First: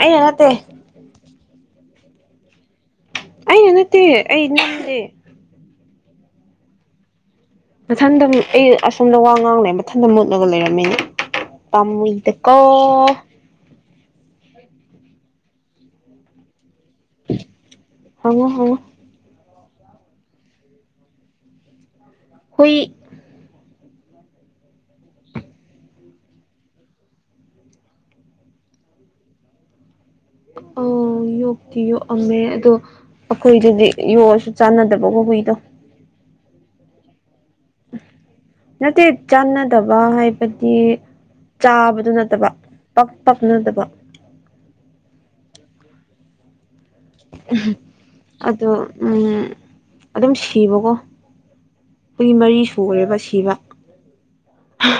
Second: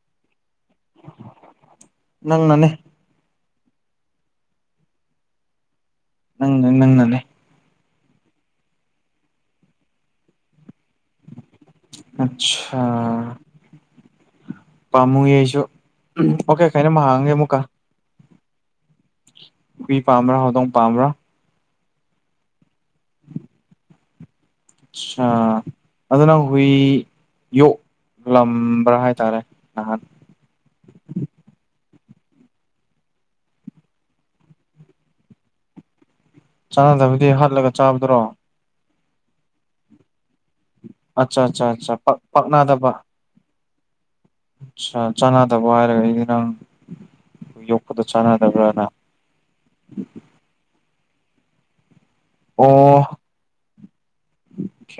ꯑꯩꯅꯥ ꯅꯠꯇꯦ ꯅꯪꯅꯅꯦ ꯑꯩꯅ ꯅꯠꯇꯦ ꯑꯩ ꯅꯠꯇꯦ ꯅꯪꯅ ꯅꯪꯅꯅꯦ ꯃꯊꯟꯗꯅꯦ ꯑꯩ ꯑꯁꯣꯝꯗ ꯋꯥ ꯉꯥꯡꯂꯦ ꯃꯊꯟꯗ ꯃꯨꯠꯂꯒ ꯂꯩꯔꯝꯃꯤ ꯄꯥꯃꯨꯏꯗꯀꯣ ꯑꯠꯁꯥ ꯄꯥꯝꯃꯨꯏ ꯑꯩꯁꯨ ꯑꯣꯀꯦ ꯀꯩꯅꯣꯝ ꯑꯃ ꯍꯥꯡꯉꯒꯦ ꯑꯃꯨꯛꯀ ꯍꯡꯉꯣ ꯍꯡꯉꯣ ꯍꯨꯏ ꯄꯥꯝꯕ꯭ꯔꯥ ꯍꯧꯗꯣꯡ ꯄꯥꯝꯕ꯭ꯔꯥ ꯍꯨꯏ ꯑꯠꯁꯥ ꯑꯗꯨ ꯅꯪ ꯍꯨꯏ ꯌꯣꯛꯂꯝꯕ꯭ꯔꯥ ꯍꯥꯏꯇꯥꯔꯦ ꯅꯍꯥꯟ ꯑꯣ ꯌꯣꯛꯇꯤ ꯌꯣꯛꯑꯝꯃꯦ ꯑꯗꯣ ꯑꯩꯈꯣꯏꯗꯗꯤ ꯌꯣꯛꯑꯁꯨ ꯆꯥꯟꯅꯗꯕꯀꯣ ꯍꯨꯏꯗꯣ ꯆꯥꯅꯗꯕꯗꯤ ꯍꯥꯠꯂꯒ ꯆꯥꯕꯗꯨꯔꯣ ꯅꯠꯇꯦ ꯆꯥꯟꯅꯗꯕ ꯍꯥꯏꯕꯗꯤ ꯑꯠꯆꯥ ꯑꯠꯆꯥ ꯑꯆꯥ ꯆꯥꯕꯗꯨ ꯄꯛ ꯅꯠꯇꯕ ꯄꯥꯛꯅꯗꯕ ꯄꯛ ꯄꯛꯅꯗꯕ ꯆꯥꯅꯗꯕ ꯍꯥꯏꯔꯒ ꯑꯩꯗꯤ ꯅꯪ ꯌꯣꯛꯄꯗꯣ ꯑꯗꯣ ꯆꯥꯟꯅꯗꯕ꯭ꯔꯅ ꯎꯝ ꯑꯗꯨꯝ ꯁꯤꯕꯀꯣ ꯍꯨꯏ ꯃꯔꯤ ꯑꯣ ꯁꯨꯒ꯭ꯔꯦꯕ ꯑꯣꯈꯦ ꯁꯤꯕ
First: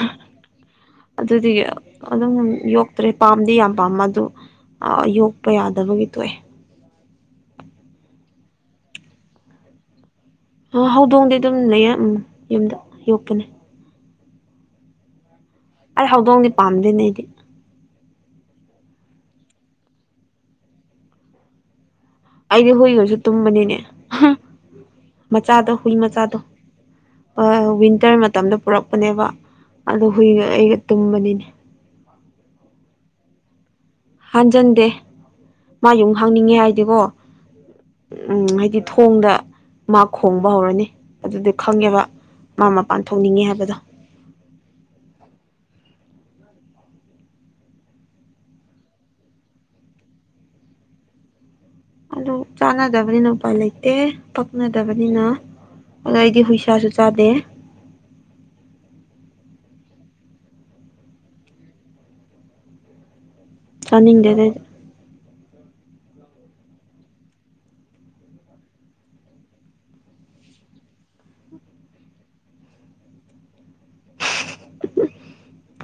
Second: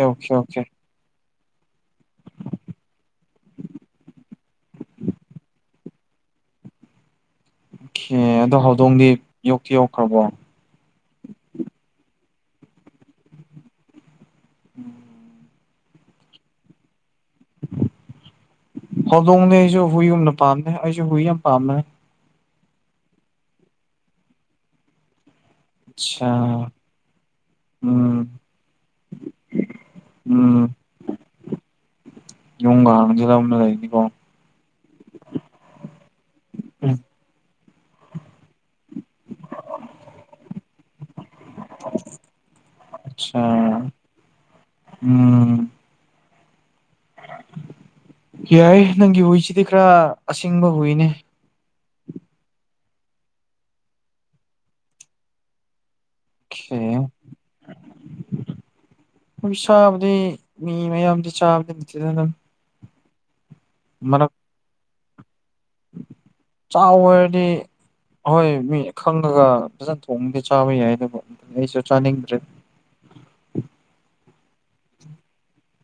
ꯑꯣꯈꯦ ꯑꯣꯈꯦ ꯑꯗꯨꯗꯤ ꯑꯗꯨꯝ ꯌꯣꯛꯇ꯭ꯔꯦ ꯄꯥꯝꯗꯤ ꯌꯥꯝ ꯄꯥꯝꯃ ꯑꯗꯨ ꯌꯣꯛꯄ ꯌꯥꯗꯕꯒꯤ ꯊꯣꯛꯑꯦ ꯑꯣꯀꯦ ꯑꯗꯣ ꯍꯧꯗꯣꯡꯗꯤ ꯌꯣꯛꯇꯤ ꯌꯣꯛꯈ꯭ꯔꯕꯣ ꯍꯧꯗꯣꯡꯗꯤ ꯑꯗꯨꯝ ꯂꯩꯌꯦ ꯌꯨꯝꯗ ꯌꯣꯛꯄꯥꯅꯤ [inaudible] ꯑꯩ ꯍꯧꯗꯣꯡꯗꯤ ꯄꯥꯝꯗꯦꯅꯦ ꯑꯩꯗꯤ ꯍꯧꯗꯣꯡꯗꯤ ꯑꯩꯁꯨ ꯍꯨꯏꯒꯨꯝꯅ ꯄꯥꯝꯗꯦ ꯑꯩꯁꯨ ꯍꯨꯏ ꯌꯥꯝ ꯄꯥꯝꯃꯦ ꯑꯩꯗꯤ ꯍꯨꯏꯒꯥꯁꯨ ꯇꯨꯝꯕꯅꯤꯅꯦ ꯃꯆꯥꯗꯣ ꯍꯨꯏ ꯑꯠꯁꯥ ꯃꯆꯥꯗꯣ ꯋꯤꯟꯇꯔ ꯎꯝ ꯃꯇꯝꯗ ꯄꯨꯔꯛꯄꯅꯦꯕ ꯑꯗ ꯍꯨꯏꯒ ꯎꯝ ꯑꯩꯒ ꯇꯨꯝꯕꯅꯤꯅꯦ ꯌꯨꯡꯒꯥꯥ ꯍꯥꯟꯖꯤꯟꯂꯝꯕꯥ ꯂꯩꯅꯤꯀꯣ ꯍꯥꯟꯖꯟꯗꯦ ꯃꯥ ꯌꯨꯡ ꯍꯪꯅꯤꯡꯉꯦ ꯍꯥꯏꯗꯤꯀꯣ ꯎꯝ ꯍꯥꯏꯗꯤ ꯊꯣꯡꯗ ꯃꯥ ꯈꯣꯡꯕ ꯍꯧꯔꯅꯤ ꯑꯗꯨꯗꯤ ꯈꯪꯉꯦꯕ ꯃꯥ ꯃꯄꯥꯟ ꯑꯆꯥ ꯊꯣꯛꯅꯤꯡꯉꯦ ꯍꯥꯏꯕꯗꯣ ꯎꯝ ꯌꯥꯏ ꯅꯪꯒꯤ ꯍꯨꯏꯁꯤꯗꯤ ꯈꯔ ꯑꯁꯤꯡꯕ ꯍꯨꯏꯅꯦ ꯑꯗꯨ ꯆꯥꯟꯅꯗꯕꯅꯤꯅ ꯎꯄꯥꯏ ꯂꯩꯇꯦ ꯄꯛꯅꯗꯕꯅꯤꯅ ꯑꯗꯣ ꯑꯩꯗꯤ ꯍꯨꯏꯁꯥꯁꯨ ꯆꯥꯗꯦ ꯍꯨꯏꯁꯥꯕꯨꯗꯤ ꯃꯤ ꯃꯌꯥꯝꯗꯤ ꯆꯥꯕꯗꯤ ꯅꯠꯇꯦꯗ ꯑꯗꯨꯝ ꯆꯥꯅꯤꯡꯗꯦꯗꯥ ꯆꯥꯎꯔꯗꯤ ꯑꯍꯣꯏ ꯃꯤ ꯈꯪꯉꯒ ꯐꯖꯅ ꯊꯣꯡꯕꯥꯗꯤ ꯆꯥꯕ ꯌꯥꯏꯕꯥꯀꯣ ꯑꯗꯨꯕꯨ ꯑꯩꯁꯨ ꯆꯥꯅꯤꯡꯗ꯭ꯔꯦ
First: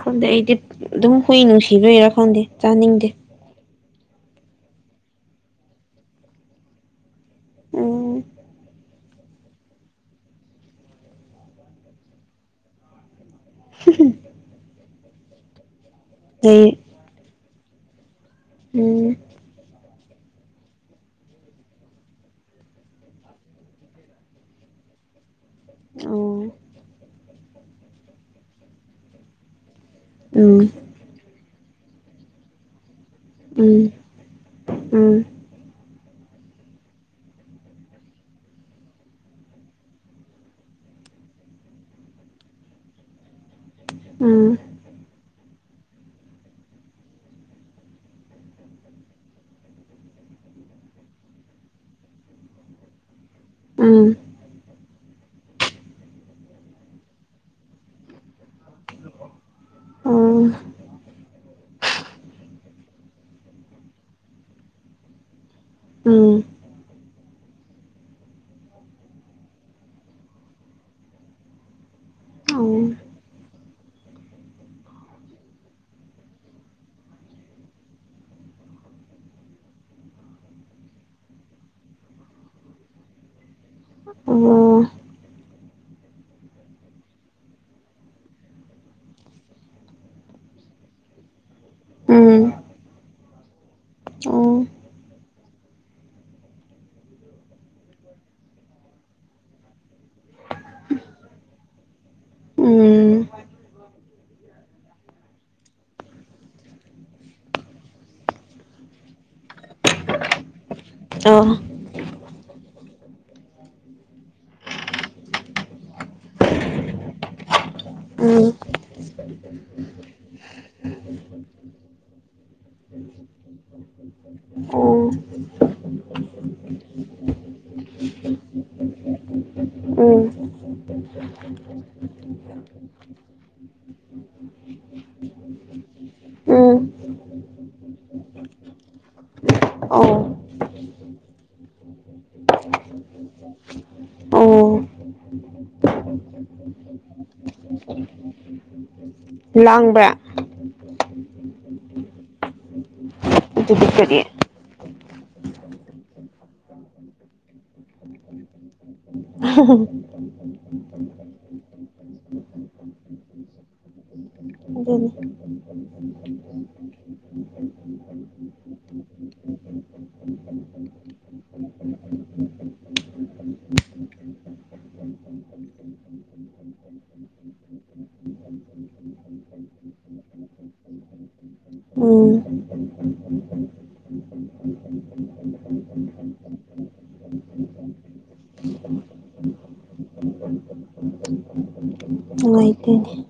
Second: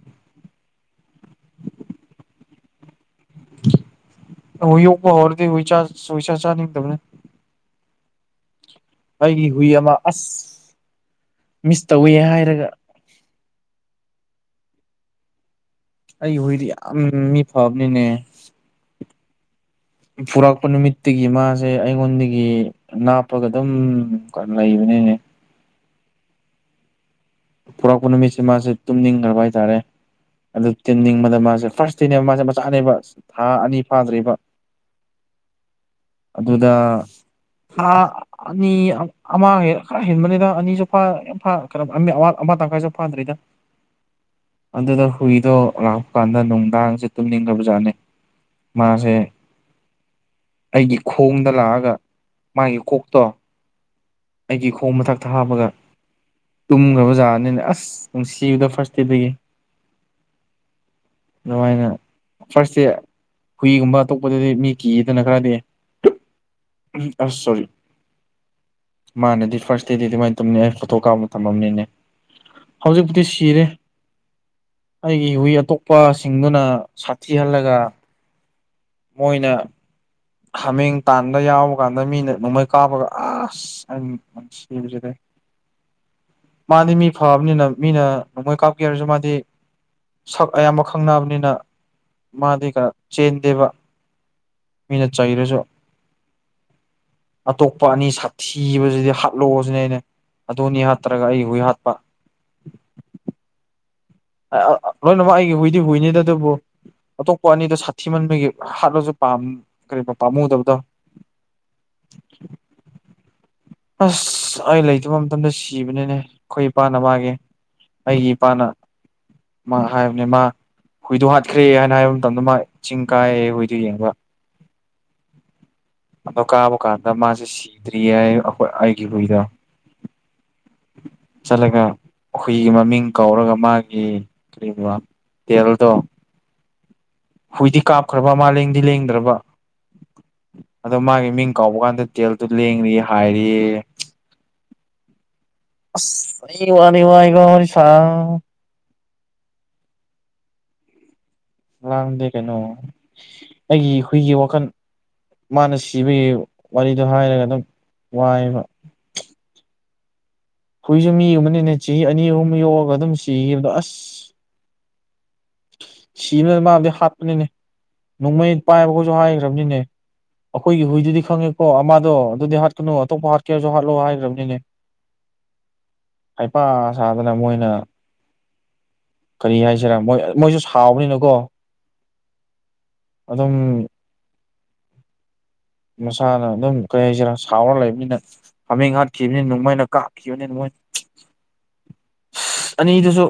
ꯈꯪꯗꯦ ꯑꯩꯗꯤ ꯑꯗꯨꯝ ꯍꯨꯏ ꯅꯨꯡꯁꯤꯗꯣꯏꯔꯥ ꯈꯪꯗꯦ ꯆꯥꯅꯤꯡꯗꯦ ꯍꯨꯏ ꯌꯣꯛꯄ ꯍꯧꯔꯗꯤ ꯍꯨꯏꯆꯥ ꯍꯨꯏꯁꯥ ꯆꯥꯅꯤꯡꯇꯕꯅꯦ ꯎꯟ ꯑꯩꯒꯤ ꯍꯨꯏ ꯑꯃ ꯑꯁ ꯃꯤꯁ ꯇꯧꯏꯦ ꯍꯥꯏꯔꯒ [unintelligible] ꯑꯩ ꯂꯩ ꯍꯨꯏꯗꯤ ꯌꯥꯝ ꯃꯤ ꯐꯕꯅꯤꯅꯦ ꯎꯝ ꯄꯨꯔꯛꯄ ꯅꯨꯃꯤꯠꯇꯒꯤ ꯃꯥꯁꯦ ꯑꯩꯉꯣꯟꯗꯒꯤ ꯅꯥꯞꯄꯒ ꯑꯗꯨꯝ ꯂꯩꯕꯅꯤꯅꯦ ꯑꯣ ꯄꯨꯔꯛꯄ ꯅꯨꯃꯤꯠꯁꯦ ꯃꯥꯁꯦ ꯇꯨꯝꯅꯤꯡꯈ꯭ꯔꯕ ꯍꯥꯏꯇꯥꯔꯦ ꯎꯝ ꯑꯗꯨ ꯇꯤꯟꯅꯤꯡꯕꯗ ꯃꯥꯁꯦ ꯐꯥꯔꯁ ꯗꯦꯅꯦꯕ ꯃꯥꯁꯦ ꯃꯆꯥꯅꯦꯕ ꯊꯥ ꯑꯅꯤ ꯎꯝ ꯐꯥꯗ꯭ꯔꯤꯕ ꯎꯝ ꯑꯗꯨꯗ ꯊꯥ ꯑꯅꯤ ꯑꯃ ꯈꯔ ꯍꯦꯟꯕꯅꯤꯅ ꯑꯅꯤꯁꯨ ꯐ ꯌꯥꯝ ꯐ ꯀꯩꯅꯣ ꯑꯋꯥꯠ ꯑꯃ ꯇꯥꯪꯈꯥꯏꯁꯨ ꯐꯥꯗ꯭ꯔꯤꯗ ꯎꯝ ꯑꯗꯨꯗ ꯍꯨꯏꯗꯣ ꯂꯥꯛꯄ ꯀꯥꯟꯗ ꯅꯨꯡꯗꯥꯡꯁꯦ ꯇꯨꯝꯅꯤꯡꯗꯕꯖꯥꯠꯅꯤ ꯃꯥꯁꯦ ꯑꯩꯒꯤ ꯈꯣꯡꯗ ꯂꯥꯛꯑꯒ ꯃꯥꯒꯤ ꯀꯣꯛꯇꯣ ꯎꯝ ꯑꯩꯒꯤ ꯈꯣꯡ ꯃꯊꯛꯇ ꯍꯥꯞꯄꯒ ꯇꯨꯝꯈ꯭ꯔꯕꯖꯥꯠꯔꯅꯤꯅꯦ ꯑꯁ ꯅꯨꯡꯁꯤꯕꯗꯣ ꯐꯥꯔꯁ ꯗꯦꯗꯒꯤ ꯎꯟ ꯑꯗꯨꯃꯥꯏꯅ ꯐꯥꯔꯁꯁꯦ ꯍꯨꯏꯒꯨꯝꯕ ꯑꯇꯣꯞꯄꯗꯗꯤ ꯃꯤ ꯀꯤꯌꯦꯗꯅ ꯈꯔꯗꯤ ꯎꯟ ꯎꯝ ꯑ ꯁꯣꯔꯤ ꯃꯥꯥꯟꯅꯗꯤ ꯐꯥꯔꯁ ꯗꯦꯗꯤ ꯑꯗꯨꯃꯥꯏꯅ ꯇꯧꯅꯤ ꯑꯩ ꯐꯣꯇꯣ ꯀꯥꯞ ꯊꯝꯃꯅꯤꯅꯦ ꯑꯣ ꯎꯝ ꯑꯣ ꯎꯝ ꯍꯧꯖꯤꯛꯄꯨꯗꯤ ꯁꯤꯔꯦ ꯑꯩꯒꯤ ꯍꯨꯏ ꯑꯇꯣꯞꯄꯁꯤꯡꯗꯨꯅ ꯁꯥꯊꯤꯍꯜꯂꯒ ꯃꯣꯏꯅ ꯍꯥꯃꯦꯡ ꯇꯥꯟꯕ ꯌꯥꯎꯕ ꯀꯥꯟꯗ ꯃꯤꯅ ꯅꯣꯡꯃꯩ ꯀꯥꯞꯄꯒ ꯑꯁ ꯑ ꯆꯦꯖ ꯀꯔꯤ [unintelligible] ꯃꯥꯗꯤ ꯃꯤ ꯐꯕꯅꯤꯅ ꯃꯤꯅ ꯅꯣꯡꯃꯩ ꯀꯥꯞꯀꯦ ꯍꯥꯏꯔꯁꯨ ꯃꯥꯗꯤ ꯁꯛ ꯑꯌꯥꯝꯕ ꯈꯪꯅꯕꯅꯤꯅ ꯃꯥꯗꯤ ꯀꯩꯅꯣ ꯆꯦꯟꯗꯦꯕ ꯑꯣ ꯃꯤꯅ ꯆꯩꯔꯁꯨ ꯑꯇꯣꯞꯄ ꯑꯅꯤ ꯁꯥꯊꯤꯕꯁꯤꯗꯤ ꯍꯥꯠꯂꯣ ꯁꯤꯅꯦ ꯑꯩꯅ ꯑꯗꯨꯅꯤ ꯍꯥꯠꯇ꯭ꯔꯒ ꯑꯩ ꯍꯨꯏ ꯍꯥꯠꯄ ꯂꯣꯏꯅꯃꯛ ꯑꯩꯒꯤ ꯍꯨꯏꯗꯤ ꯍꯨꯏꯅꯤꯗ ꯑꯗꯨꯕꯨ ꯑꯇꯣꯞꯄ ꯑꯅꯤꯗ ꯁꯥꯊꯤ ꯃꯟꯕꯒꯤ ꯍꯥꯠꯂꯁꯨꯥꯝ ꯀꯔꯤ ꯄꯥꯝꯃꯨꯗꯕꯗꯣ ꯑꯣ ꯑꯁ ꯑꯩ ꯂꯩꯇꯕ ꯃꯇꯝꯗ ꯁꯤꯕꯅꯤꯅꯦ ꯑꯩꯈꯣꯏ ꯏꯄꯥꯅ ꯃꯥꯒꯤꯦ ꯑꯩꯒꯤ ꯏꯄꯥꯅ ꯃꯥ ꯍꯥꯏꯕꯅꯦ ꯃꯥ [unintelligible] ꯍꯨꯏꯗꯣ ꯍꯥꯠꯈ꯭ꯔꯦ ꯍꯥꯏꯅ ꯍꯥꯏꯕ ꯃꯇꯝꯗ ꯃꯥ ꯆꯤꯡ ꯀꯥꯏꯌꯦ ꯍꯨꯏꯗꯣ ꯌꯦꯡꯉꯕ ꯑꯣ ꯑꯗꯣ ꯀꯥꯕ ꯀꯥꯟꯗ ꯃꯥꯁꯦ ꯁꯤꯗ꯭ꯔꯤꯌꯦ ꯍꯥꯏꯌꯦ ꯑꯩꯒꯤ ꯍꯨꯏꯗꯣ [unintelligible] ꯆꯠꯂꯒ ꯍꯨꯏ ꯃꯃꯤꯡ ꯀꯧꯔꯒ ꯃꯥꯒꯤ ꯀꯔꯤꯕ ꯇꯦꯜꯗꯣ ꯎꯝ ꯍꯨꯏꯗꯤ ꯀꯥꯞꯈ꯭ꯔꯕ ꯃꯥꯂꯦꯡꯗꯤ ꯂꯦꯡꯗ꯭ꯔꯕ ꯑꯣ ꯑꯗꯣ ꯃꯥꯒꯤ ꯃꯤꯡ ꯀꯧꯕ ꯀꯥꯟꯗ ꯇꯦꯜꯗꯣ ꯂꯦꯡꯂꯦ ꯍꯥꯏꯔꯤ ꯑꯣ ꯑꯁ ꯑꯩ ꯋꯥꯅꯤ ꯋꯥꯏꯀꯣ ꯋꯥꯔꯤ ꯁꯥ ꯂꯥꯡꯕ꯭ꯔꯥ ꯂꯥꯡꯗꯦ ꯀꯩꯅꯣ ꯑꯗꯨꯗꯤ ꯑꯩꯒꯤ ꯀꯔꯤ ꯍꯨꯏꯒꯤ ꯋꯥꯈꯜ ꯃꯥꯅ ꯁꯤꯕꯒꯤ ꯋꯥꯔꯤꯗꯣ ꯍꯥꯏꯔꯒ ꯑꯗꯨꯝ ꯋꯥꯏꯕ [unintelligible] ꯍꯨꯏꯁꯨ ꯃꯤꯒꯨꯝꯕꯅꯤꯅꯦ ꯆꯍꯤ ꯑꯅꯤ ꯑꯍꯨꯝ ꯌꯣꯛꯑꯒ ꯑꯗꯨꯝ ꯁꯤꯒꯤꯕꯗꯣ ꯑꯁ ꯑꯗꯨꯅꯤ ꯁꯤꯕꯅ ꯃꯥꯕꯨꯗꯤ ꯍꯥꯠꯄꯅꯤꯅꯦ ꯅꯣꯡꯃꯩ ꯄꯥꯏꯕꯈꯣꯏꯁꯨ ꯍꯥꯏꯈ꯭ꯔꯕꯅꯤꯅꯦ ꯑꯩꯈꯣꯏꯒꯤ ꯍꯨꯏꯗꯨꯗꯤ ꯈꯪꯉꯦꯀꯣ ꯑꯃꯗꯣ ꯑꯗꯨꯗꯤ ꯍꯥꯠꯀꯅꯨ ꯑꯇꯣꯞꯄ ꯍꯥꯠꯀꯦꯁꯨ ꯍꯥꯠꯂꯣ ꯍꯥꯏꯈ꯭ꯔꯕꯅꯤꯅꯦ [inaudible] ꯍꯩꯄꯥ ꯁꯥꯗꯅ ꯃꯣꯏꯅ ꯀꯔꯤ ꯍꯥꯏꯁꯤꯔꯥ ꯃꯣꯏ ꯃꯣꯏꯁꯨ ꯁꯥꯎꯕꯅꯤꯅꯀꯣ ꯎꯝ ꯑꯗꯨꯝ [unintelligible] ꯃꯁꯥꯅ ꯑꯗꯨꯝ ꯀꯔꯤ ꯍꯥꯏꯁꯤꯔꯥ ꯁꯥꯎꯔ ꯂꯩꯕꯅꯤꯅ ꯍꯥꯃꯦꯡ ꯍꯥꯠꯈꯤꯕꯅꯤ ꯅꯨꯡ ꯃꯣꯏꯅ ꯀꯥꯞꯈꯤꯕꯅꯤ ꯅ ꯃꯣꯏꯅ [unintelligible] ꯅꯨꯡꯉꯥꯏꯇꯣꯏꯅꯦ ꯑꯅꯤꯗꯨꯁꯨ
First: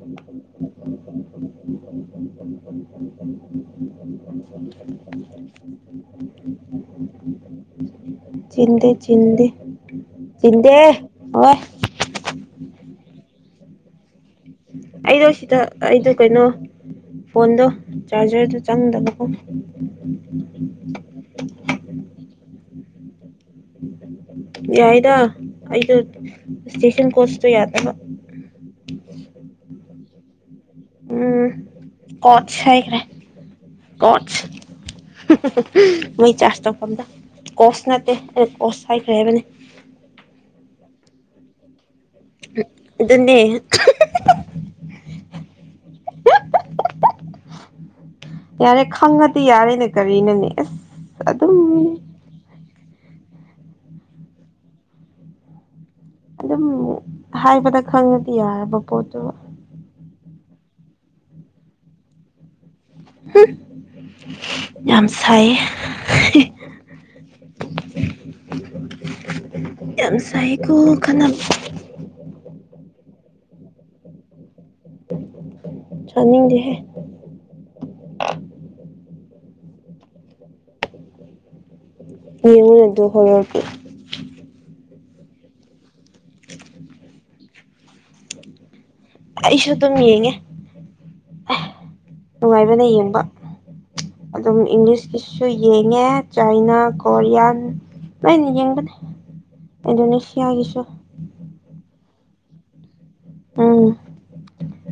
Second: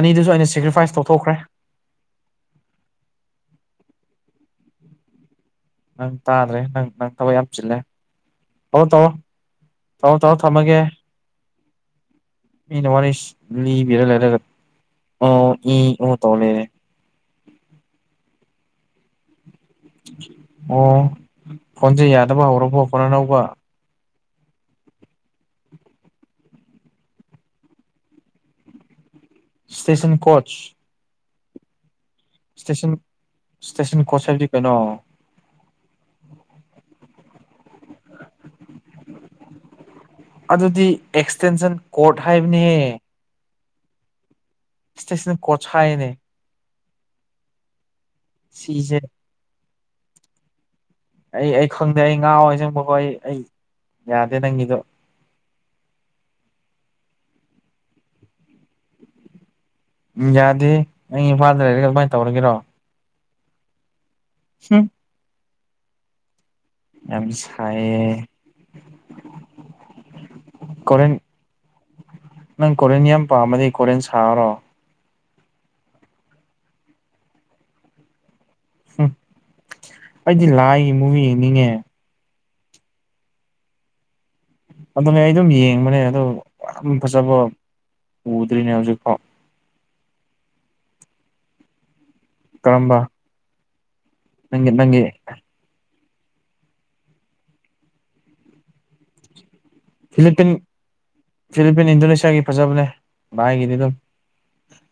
ꯑꯅꯤꯗꯨꯁꯨ ꯑꯩꯅ ꯁꯦꯀ꯭ꯔꯤꯐꯥꯏꯁ ꯇꯧꯊꯣꯛꯈ꯭ꯔꯦ [unintelligible] ꯅꯪ ꯇꯥꯗ꯭ꯔꯦ ꯅꯪ ꯅꯪ ꯊꯕꯛ ꯌꯥꯝ ꯆꯤꯜꯂꯦ ꯇꯧꯔꯣ ꯆꯤꯟꯗꯦ ꯇꯧꯔꯣ ꯆꯤꯟꯗꯦ ꯇꯧꯔꯣ ꯇꯧꯔꯣ ꯆꯤꯟꯗꯦ ꯊꯝꯃꯒꯦ ꯑ ꯃꯤꯅ ꯋꯥꯔꯤ ꯂꯤꯕꯤꯔ ꯂꯩꯔꯒ ꯑꯩꯗꯣ ꯑꯣ ꯁꯤꯗ ꯏ ꯑꯩꯗꯣ ꯑꯣ ꯇꯧ ꯀꯩꯅꯣ ꯂꯩꯔꯦ ꯐꯣꯟꯗꯣ ꯆꯥꯔꯖꯔꯗ ꯆꯪꯗꯕ ꯀꯣ ꯑꯣ ꯐꯣꯟꯖꯦ ꯌꯥꯗꯕ ꯍꯧꯔꯕꯣ ꯐꯣꯟꯅ ꯑꯅꯧꯕ ꯌꯥꯏꯗ ꯑꯩꯗꯣ ꯁꯇꯦꯁꯟ ꯀꯣꯁꯇ ꯌꯥꯗꯕ ꯏꯁꯇꯦꯁꯟ ꯀꯣꯆ ꯎꯝ ꯀꯣꯠꯁ ꯏꯁꯇꯦꯁꯟ ꯍꯥꯏꯈ꯭ꯔꯦ ꯏꯁꯇꯦꯁꯟ ꯀꯣꯠꯁ ꯍꯥꯏꯕꯗꯤ ꯀꯩꯅꯣ ꯃꯩ ꯆꯥꯔꯖ ꯇꯧꯐꯝꯗ ꯀꯣꯁ ꯅꯠꯇꯦ ꯑꯩ ꯀꯣꯁ ꯍꯥꯏꯈ꯭ꯔꯦ ꯍꯥꯏꯕꯅꯤ ꯑꯗꯨꯗꯤ ꯑꯦꯛꯁꯇꯦꯟꯁꯟ ꯀꯣꯔꯠ ꯍꯥꯏꯕꯅꯦꯍꯦ ꯑꯗꯨꯅꯦ [unintelligible] ꯏꯁꯇꯦꯁꯅꯦꯜ ꯀꯣꯆ ꯍꯥꯏꯅꯦ ꯌꯥꯔꯦ ꯁꯤꯁꯦ ꯈꯪꯉꯗꯤ ꯌꯥꯔꯦꯅꯦ ꯀꯔꯤꯅꯣꯅꯦ ꯑꯁ ꯑꯩ ꯑꯗꯨꯝ ꯑꯩ ꯈꯪꯗꯦ ꯑꯩ ꯉꯥꯎꯋꯦ ꯑꯁꯦꯡꯕ ꯑꯩ ꯑꯩ ꯌꯥꯗꯦ ꯅꯪꯒꯤꯗꯣ ꯑꯗꯨꯝ ꯍꯥꯏꯕꯗ ꯈꯪꯉꯗꯤ ꯌꯥꯔꯕ ꯄꯣꯠꯇꯣ ꯎꯝ ꯌꯥꯗꯦ ꯑꯩꯪ ꯏꯝꯐꯥꯜꯗ ꯂꯩꯔꯒ ꯀꯃꯥꯏꯅ ꯇꯧꯔꯒꯦꯔꯣ ꯍꯨꯝ ꯍꯨꯝ ꯌꯥꯝ ꯁꯥꯏꯌꯦ ꯌꯥꯝ ꯁꯥꯏꯌꯦ ꯌꯥꯝ ꯁꯥꯏꯀꯣ ꯀꯣꯔꯤꯌꯟ ꯈꯥꯅꯕ ꯅꯪ ꯀꯣꯔꯤꯌꯟ ꯌꯥꯝ ꯄꯥꯝꯃꯗꯤ ꯀꯣꯔꯤꯌꯟ ꯁꯥꯔꯣ ꯁꯥꯅꯤꯡꯗꯦꯍꯦ ꯍꯨꯝ ꯑꯩꯗꯤ ꯂꯥꯏꯒꯤ ꯃꯨꯕꯤ ꯌꯦꯡꯅꯤꯡꯉꯦ꯫ ꯌꯦꯡꯉꯨꯅ ꯑꯗꯨ ꯍꯣꯔꯣꯔꯒꯤ꯫ ꯑꯗꯨꯅꯦ ꯑꯩ ꯑꯗꯨꯝ ꯌꯦꯡꯕꯅꯦ ꯑꯗꯣ ꯌꯥꯝ ꯐꯖꯕ ꯎꯗ꯭ꯔꯤꯅꯦ ꯍꯧꯖꯤꯛꯐꯥꯎ꯫ ꯑꯩꯁꯨ ꯑꯗꯨꯝ ꯌꯦꯡꯉꯦ ꯑꯦ ꯅꯨꯡꯉꯥꯏꯕꯅꯦ ꯀꯔꯝꯕ ꯌꯦꯡꯕ꯫ ꯑꯗꯨꯝ ꯅꯪꯒꯤ ꯅꯪꯒꯤ ꯏꯪꯂꯤꯁꯀꯤ ꯁꯨ ꯌꯦꯡꯉꯦ ꯆꯥꯏꯅꯥ ꯀꯣꯔꯤꯌꯥꯟ ꯂꯣꯏꯅ ꯌꯦꯡꯕꯅꯦ꯫ ꯐꯤꯂꯤꯄꯤꯟ ꯏꯟꯗꯣꯅꯦꯁꯤꯌꯥꯒꯤꯁꯨ꯫ ꯐꯤꯂꯤꯄꯤꯟ ꯏꯟꯗꯣꯅꯦꯁꯤꯌꯥꯒꯤ ꯐꯖꯕꯅꯦ꯫ ꯚꯥꯏꯒꯤꯗꯤ ꯎꯝ ꯑꯗꯨꯝ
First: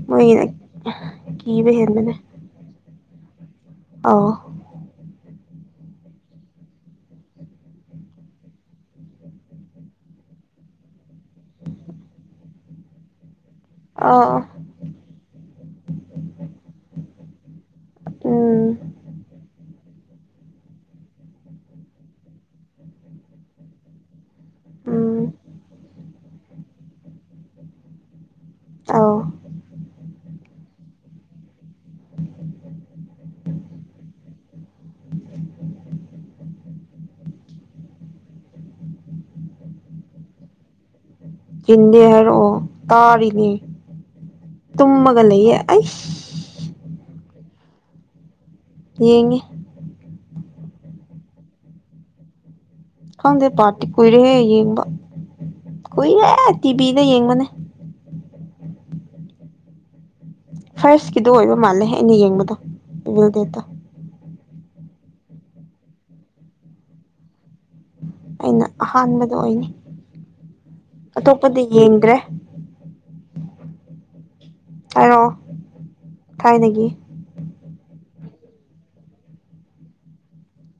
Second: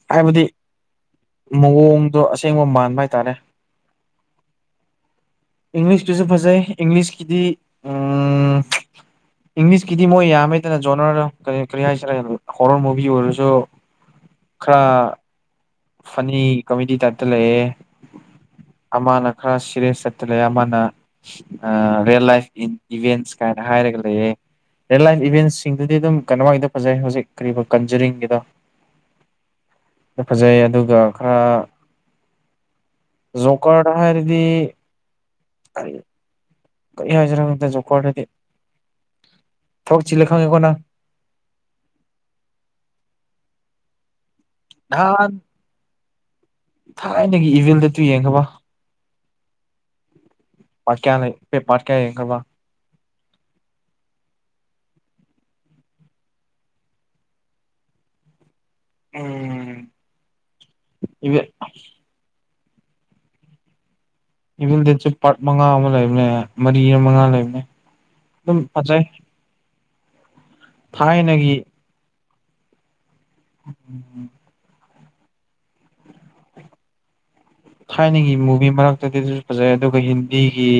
ꯃꯣꯏꯒꯤꯅ ꯍꯥꯏꯕꯗꯤ ꯀꯤꯕ ꯍꯦꯟꯕꯅꯦ ꯃꯑꯣꯡꯗꯣ ꯑ ꯁꯦꯡꯕ ꯃꯥꯟꯕ ꯍꯥꯏꯇꯥꯔꯦ꯫ ꯑꯧ꯫ ꯏꯪꯂꯤꯁꯀꯤꯁꯨ ꯐꯖꯩ ꯏꯪꯂꯤꯁꯀꯤꯗꯤ ꯑ꯫ ꯏꯪꯂꯤꯁꯀꯤꯗꯤ ꯃꯣꯏ ꯌꯥꯝꯃꯦꯗꯅ ꯖꯣꯅ꯭ꯔꯗꯣ ꯀꯔꯤ ꯀꯔꯤ ꯍꯥꯏꯁꯦꯔꯥ ꯍꯣꯔꯣꯔ ꯃꯨꯚꯤ ꯑꯣꯏꯔꯁꯨ꯫ ꯑꯧ꯫ ꯈꯔ ꯐꯅꯤ ꯀꯣꯃꯦꯗꯤ ꯇꯥꯏꯞꯇ ꯂꯩꯑꯦ ꯎꯝ ꯑꯃꯅ ꯈꯔ ꯁꯤꯔꯦꯁ ꯆꯠꯇ ꯂꯩ ꯑꯃꯅ ꯑ ꯔꯤꯌꯦꯜ ꯂꯥꯏꯐ ꯏ-ꯏꯚꯦꯟꯁ ꯀꯥꯏꯅ ꯍꯥꯏꯔꯒ ꯂꯩꯌꯦ꯫ ꯔꯤꯌꯦꯜ ꯂꯥꯏꯐ ꯎꯝ ꯏꯚꯦꯟꯁꯤꯡꯗꯨꯗꯤ ꯑꯗꯨꯝ ꯀꯩꯅꯣꯃꯒꯤꯗ ꯐꯖꯩ ꯍꯧꯖꯤꯛ ꯀꯔꯤꯕ ꯀꯟꯖꯨꯔꯤꯡꯒꯤꯗꯣ꯫ ꯑꯧ꯫ ꯐꯖꯩ ꯑꯗꯨꯒ ꯈꯔ ꯖꯣꯀꯔꯗ ꯍꯥꯏꯔꯗꯤ [unintelligible] ꯀꯔꯤ ꯍꯥꯏꯁꯦꯔꯥ ꯈꯪꯗꯦ ꯖꯣꯀ꯭ꯔꯗꯗꯤ ꯊꯕꯛ ꯆꯤꯜꯂꯦ ꯈꯪꯉꯦꯀꯣ ꯅꯪ꯫ ꯆꯤꯟꯗꯦ ꯍꯥꯏꯔꯛ ꯑꯣ ꯇꯥꯔꯤꯅꯦ꯫ ꯇꯨꯝꯃꯒ ꯅꯍꯥꯟ ꯂꯩꯌꯦ ꯑꯩꯁ ꯊꯥꯏꯅꯒꯤ ꯏꯚꯤꯜ ꯗꯦꯠ ꯇꯨ ꯌꯦꯡꯈꯕ꯫ ꯌꯦꯡꯉꯦ꯫ ꯄꯥꯔꯠ ꯀꯌꯥ ꯂꯩ ꯄꯦ ꯄꯥꯔꯠ ꯀꯌꯥ ꯌꯦꯡꯈꯔꯕ꯫ ꯈꯪꯗꯦ ꯄꯥꯔꯠꯇꯤ ꯀꯨꯏꯔꯦꯍꯦ ꯌꯦꯡꯕ ꯀꯨꯏꯔꯦ ꯇꯤꯚꯤꯗ ꯌꯦꯡꯕꯅꯦ꯫ ꯎꯝ꯫ ꯐ꯭ꯔꯁꯀꯤꯗꯣ ꯏꯚꯤꯜ ꯑꯣꯏꯕ ꯃꯥꯜꯂꯦ ꯑꯩꯅ ꯌꯦꯡꯕꯗꯣ ꯏꯚꯤꯜ ꯗꯦꯠꯇꯣ꯫ ꯏꯚꯤꯜ ꯗꯦꯠꯁꯨ ꯄꯥꯔꯠ ꯃꯉꯥ ꯑꯃ ꯂꯩꯕꯅꯦ ꯃꯔꯤꯔ ꯃꯉꯥ ꯂꯩꯕꯅꯦ꯫ ꯑꯗꯨꯝ ꯑꯩꯅ ꯐꯖꯩ ꯑꯍꯥꯟꯕꯗꯣ ꯑꯣꯏꯅꯤ ꯊꯥꯏꯅꯒꯤ ꯑꯇꯣꯞꯄꯗꯤ ꯌꯦꯡꯗ꯭ꯔꯦ꯫ [inaudible] [unintelligible] ꯍꯥꯏꯔꯛꯑꯣ ꯊꯥꯏꯅꯒꯤ꯫ ꯊꯥꯏꯅꯒꯤ ꯃꯨꯚꯤ ꯃꯔꯛꯇꯗꯤ ꯑꯗꯨꯁꯨ ꯐꯖꯩ ꯑꯗꯨꯒ ꯍꯤꯟꯗꯤꯒꯤ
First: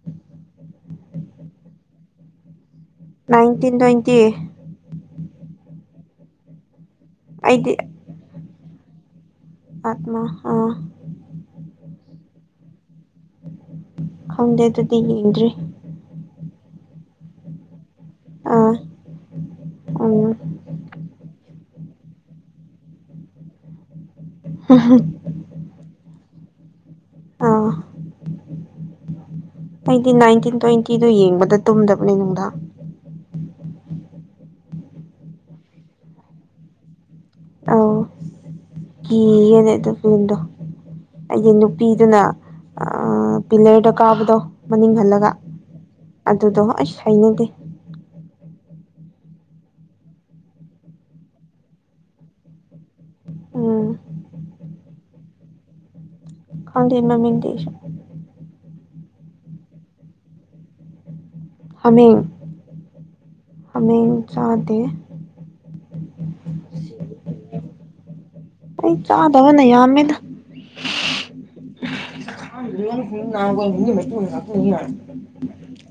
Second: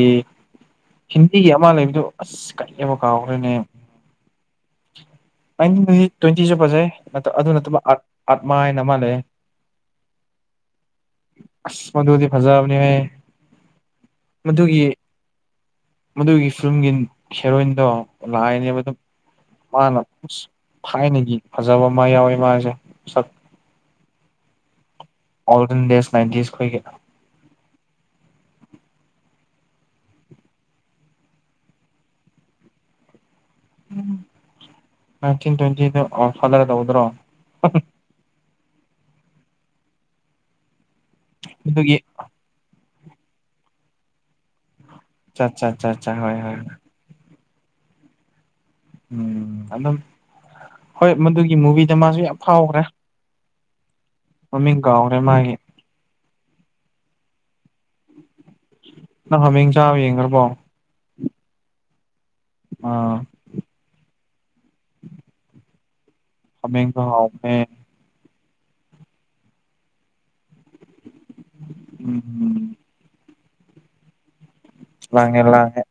ꯍꯤꯟꯗꯤꯒꯤ ꯑꯃ ꯂꯩꯕꯗꯨ ꯑꯁ ꯀꯔꯤ [unintelligible] ꯅꯥꯏꯟꯇꯤꯟ ꯇ꯭ꯋꯦꯟꯇꯤ꯫ ꯅꯥꯏꯇꯤꯟ [unintelligible] ꯇ꯭ꯋꯦꯟꯇꯤꯁꯨ ꯐꯖꯩ ꯑꯗ ꯑꯗꯨ ꯑꯩꯗꯤ ꯅꯠꯇꯕ ꯑꯥꯠ ꯑꯥꯠꯃꯥ ꯍꯥꯏꯅ ꯂꯩꯑꯦ꯫ ꯑꯥꯠꯃꯥ ꯑꯥ꯫ ꯑꯁ ꯃꯗꯨꯗꯤ ꯐꯖꯕꯅꯤ ꯍꯦ꯫ ꯈꯪꯗꯦ ꯑꯗꯨꯗꯤ ꯌꯦꯡꯗ꯭ꯔꯤ꯫ ꯃꯗꯨꯒꯤ ꯐꯤꯂꯝꯒꯤ ꯍꯦꯔꯣꯏꯟꯗꯣ ꯑꯥ ꯂꯥꯏꯅꯦꯕ ꯑꯗꯨꯝ ꯃꯥꯅ ꯎꯝ ꯑꯁ ꯊꯥꯏꯅꯒꯤ ꯐꯖꯕ ꯑꯃ ꯌꯥꯎꯋꯦ ꯃꯥꯁꯦ ꯁꯛ ꯍꯥ ꯍꯥ꯫ ꯑꯣꯜꯗꯦꯁ ꯅꯥꯏꯟꯇꯤꯁꯈꯣꯏꯒꯤ ꯑꯣ ꯑꯩꯗꯤ ꯅꯥꯏꯇꯤꯟ ꯇ꯭ꯋꯦꯟꯇꯤꯗꯨ ꯌꯦꯡꯕꯗ ꯇꯨꯝꯗꯕꯅꯦ ꯅꯨꯡꯗꯥꯡ ꯅꯥꯏꯇꯤꯟ ꯇ꯭ꯋꯦꯟꯇꯤꯗꯣ ꯑꯋꯥꯔ ꯐꯥꯗꯔ ꯇꯧꯕꯗꯨꯔꯣ ꯑꯧ ꯀꯤꯌꯦꯅꯦ ꯑꯗꯨ ꯐꯤꯂꯝꯗꯣ ꯑꯩꯒꯤ ꯑꯗꯨꯒꯤ ꯅꯨꯄꯤꯗꯨꯅ ꯑꯥ ꯄꯤꯂꯔꯗ ꯀꯥꯕꯗꯣ ꯃꯅꯤꯡ ꯍꯥꯜꯂ ꯒ ꯆꯠ ꯆꯠ ꯆꯠ ꯆꯠ ꯍꯣꯏ ꯍꯣꯏ ꯑꯗꯨꯗꯣ ꯑꯁ ꯍꯩꯅꯗꯦ ꯎꯝ ꯑꯗꯨꯝ ꯍꯣꯏ ꯃꯗꯨꯒꯤ ꯃꯨꯕꯤꯗ ꯃꯥꯁꯨ ꯌꯥꯝ ꯐꯥꯎꯒ꯭ꯔꯦ ꯑꯝ ꯃꯃꯤꯡ ꯀꯥꯎꯒ꯭ꯔꯦ ꯃꯥꯒꯤ ꯈꯪꯗꯦ ꯃꯃꯤꯡꯗꯤ ꯑꯩꯁꯨ ꯅꯪ ꯍꯥꯃꯦꯡ ꯆꯥꯕ ꯌꯦꯡꯒ꯭ꯔꯕꯣ ꯍꯥꯃꯦꯡ ꯑꯥ ꯍꯥꯃꯦꯡ ꯆꯥꯗꯦ ꯍꯥꯃꯦꯡ ꯗꯣ ꯍꯥꯎꯕꯅꯦ ꯑꯩ ꯆꯥꯗꯕꯅ ꯌꯥꯝꯃꯦꯗ ꯎꯝ [unintelligible] [unintelligible] ꯎꯝ ꯂꯥꯡꯉꯦ ꯂꯥꯡꯉꯦ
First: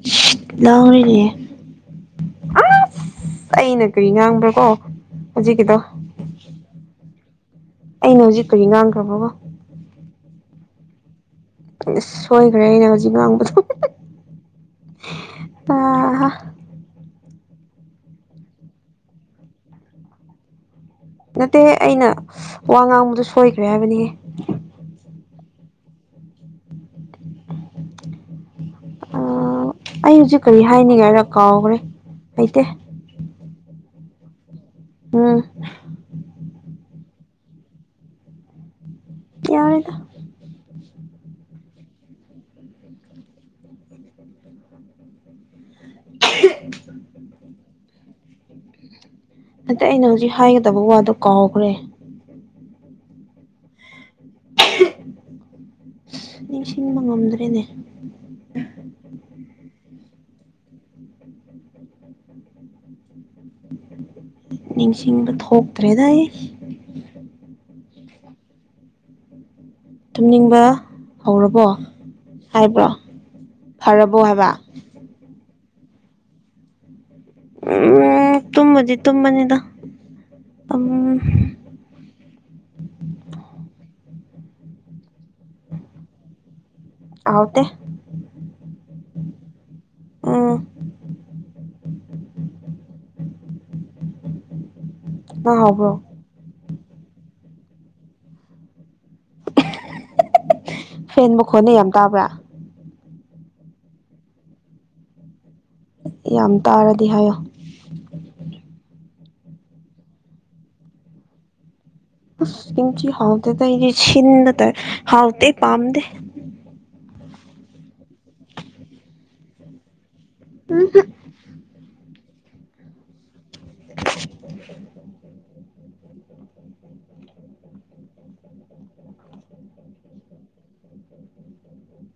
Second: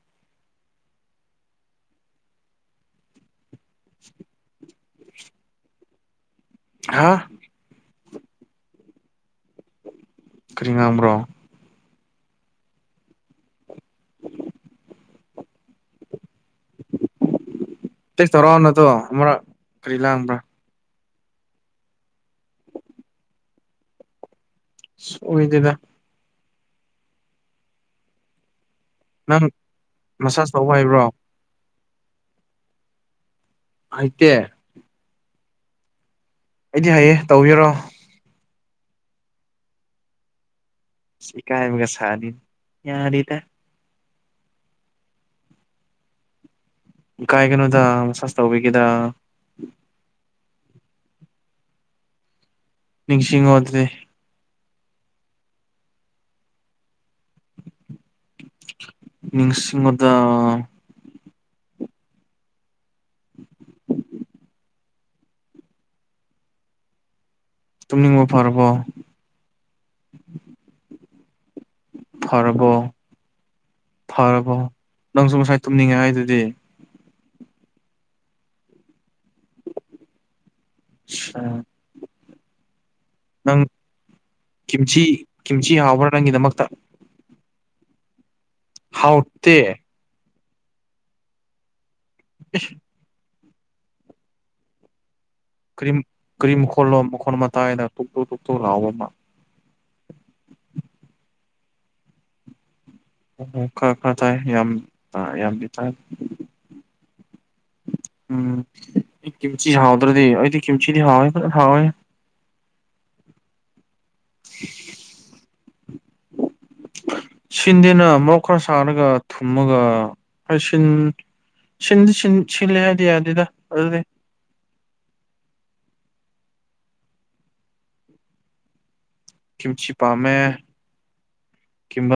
ꯑꯩꯅ ꯀꯔꯤ ꯉꯥꯡꯕ꯭ꯔꯥ ꯀꯣ ꯍꯧꯖꯤꯛꯀꯤꯗꯣ ꯍꯥꯥ ꯑꯩꯅ ꯍꯧꯖꯤꯛ ꯀꯔꯤ ꯉꯥꯡꯈ꯭ꯔꯥꯕꯒꯣ ꯀꯔꯤ ꯉꯥꯡꯕ꯭ꯔꯣ ꯑꯁ ꯁꯣꯏꯒ꯭ꯔꯦ ꯑꯩꯅ ꯍꯧꯖꯤꯛ ꯉꯥꯡꯕꯗꯣ [inaudible] ꯑꯥ ꯍꯥ ꯇꯦꯁ ꯇꯧꯔꯣꯅꯗꯣ ꯑꯃꯨꯔꯛ ꯀꯔꯤ ꯂꯥꯡꯕ꯭ꯔꯥ ꯅꯠꯇꯦꯍꯦ ꯑꯩꯅ ꯋꯥ ꯉꯥꯡꯕꯗꯨ ꯁꯣꯏꯈ꯭ꯔꯦ ꯍꯥꯏꯕꯅꯦ ꯍꯦ ꯑꯣꯏꯗꯦꯗ ꯅꯪ ꯑꯥ ꯑꯩ ꯍꯧꯖꯤꯛ ꯃꯁꯥꯁ ꯀꯔꯤ ꯇꯧꯕ ꯍꯩꯕ꯭ꯔꯣ ꯍꯥꯏꯅꯤꯡꯉꯥꯏꯔ ꯀꯥꯎꯒ꯭ꯔꯦ ꯂꯩꯇꯦ ꯍꯩꯇꯦ ꯑꯝ ꯑꯩꯗꯤ ꯍꯩꯌꯦ ꯇꯧꯕꯤꯌꯨꯔꯣ ꯌꯔꯦꯗꯥ ꯏꯁ ꯏꯀꯥꯏꯕꯒ ꯁꯥꯔꯤ ꯌꯥꯔꯦꯗ [unintelligible] ꯀꯥꯏꯒꯅꯨꯗ ꯃꯁꯥꯥꯁ ꯇꯧꯕꯤꯒꯦꯗ ꯑꯇꯦ ꯑꯩꯅ ꯍꯧꯖꯤꯛ ꯍꯥꯏꯒꯗꯕ ꯋꯥꯗꯣ ꯀꯥꯎꯈ꯭ꯔꯦ ꯅꯤꯡꯁꯤꯡꯉꯣ ꯑꯗꯨꯗꯤ ꯅꯤꯡꯁꯤꯡꯕ ꯉꯝꯗ꯭ꯔꯦꯅꯦ ꯅꯤꯡꯁꯤꯡꯉꯣꯗ ꯅꯤꯡꯁꯤꯡꯕ ꯊꯣꯛꯇ꯭ꯔꯦꯗ ꯑꯩ ꯇꯨꯝꯅꯤꯡꯕ ꯐꯔꯕꯣ ꯊꯨꯝꯅꯤꯡꯕ ꯍꯧꯔꯕꯣ ꯍꯥꯏꯕ꯭ꯔꯣ ꯐꯔꯕꯣ ꯐꯔꯕꯣ ꯍꯥꯏꯕ ꯅꯪꯁꯨ ꯉꯁꯥꯏ ꯇꯨꯝꯅꯤꯡꯉꯦ ꯍꯥꯏꯗꯨꯗꯤ ꯎꯝ ꯇꯨꯝꯃꯗꯤ ꯇꯨꯝꯃꯅꯤꯗ ꯎꯝ ꯅꯪ ꯀꯤꯝꯆꯤ ꯀꯤꯝꯆꯤ ꯍꯥꯎꯕ꯭ꯔꯥ ꯅꯪꯒꯤꯗꯃꯛꯇ ꯍꯥꯎꯇꯦ ꯍꯥꯎꯇꯦ ꯎꯝ [unintelligible] ꯅꯪ ꯍꯥꯎꯕ꯭ꯔꯣ ꯀꯔꯤ ꯀꯔꯤ ꯃꯈꯣꯟꯂꯣ ꯃꯈꯣꯜ ꯑꯃ ꯇꯥꯏꯗ ꯇꯣꯛꯇꯣ ꯇꯣꯛꯇꯨ ꯂꯥꯎꯕ ꯑꯃ ꯐꯦꯟ ꯃꯈꯣꯟꯅꯦ ꯌꯥꯝ ꯇꯥꯕ꯭ꯔꯥ ꯑꯣ ꯈꯔ ꯈꯔ ꯇꯥꯏ ꯌꯥꯝ ꯌꯥꯝꯗꯤ ꯇꯥꯗꯦ ꯌꯥꯝ ꯇꯥꯔꯗꯤ ꯍꯥꯏꯌꯣ ꯎꯝ ꯑꯩ ꯀꯤꯝꯆꯤ ꯍꯥꯎꯗ꯭ꯔꯗꯤ ꯑꯩꯗꯤ ꯀꯤꯝꯆꯤꯗꯤ ꯍꯥꯎꯋꯦ ꯐꯖꯅ ꯍꯥꯎꯋꯦ ꯀꯤꯝꯆꯤ ꯍꯥꯎꯇꯦꯗꯥ ꯑꯩꯗꯤ ꯁꯤꯟꯅꯇ ꯍꯥꯎꯇꯦ ꯄꯥꯝꯗꯦ ꯁꯤꯟꯗꯦꯅ ꯃꯔꯣꯛ ꯈꯔ ꯁꯥꯔꯒ ꯊꯨꯝꯃꯒ ꯈꯔ ꯎꯝ ꯁꯤꯟ ꯁꯤꯟꯗꯤ ꯁꯤꯜ ꯁꯤꯜꯂꯦ ꯍꯥꯏꯗꯤ ꯌꯥꯗꯦꯗ ꯑꯗꯨꯗꯤ [unintelligible] ꯀꯤꯝꯆꯤ ꯄꯥꯝꯃꯦ ꯀꯤꯝ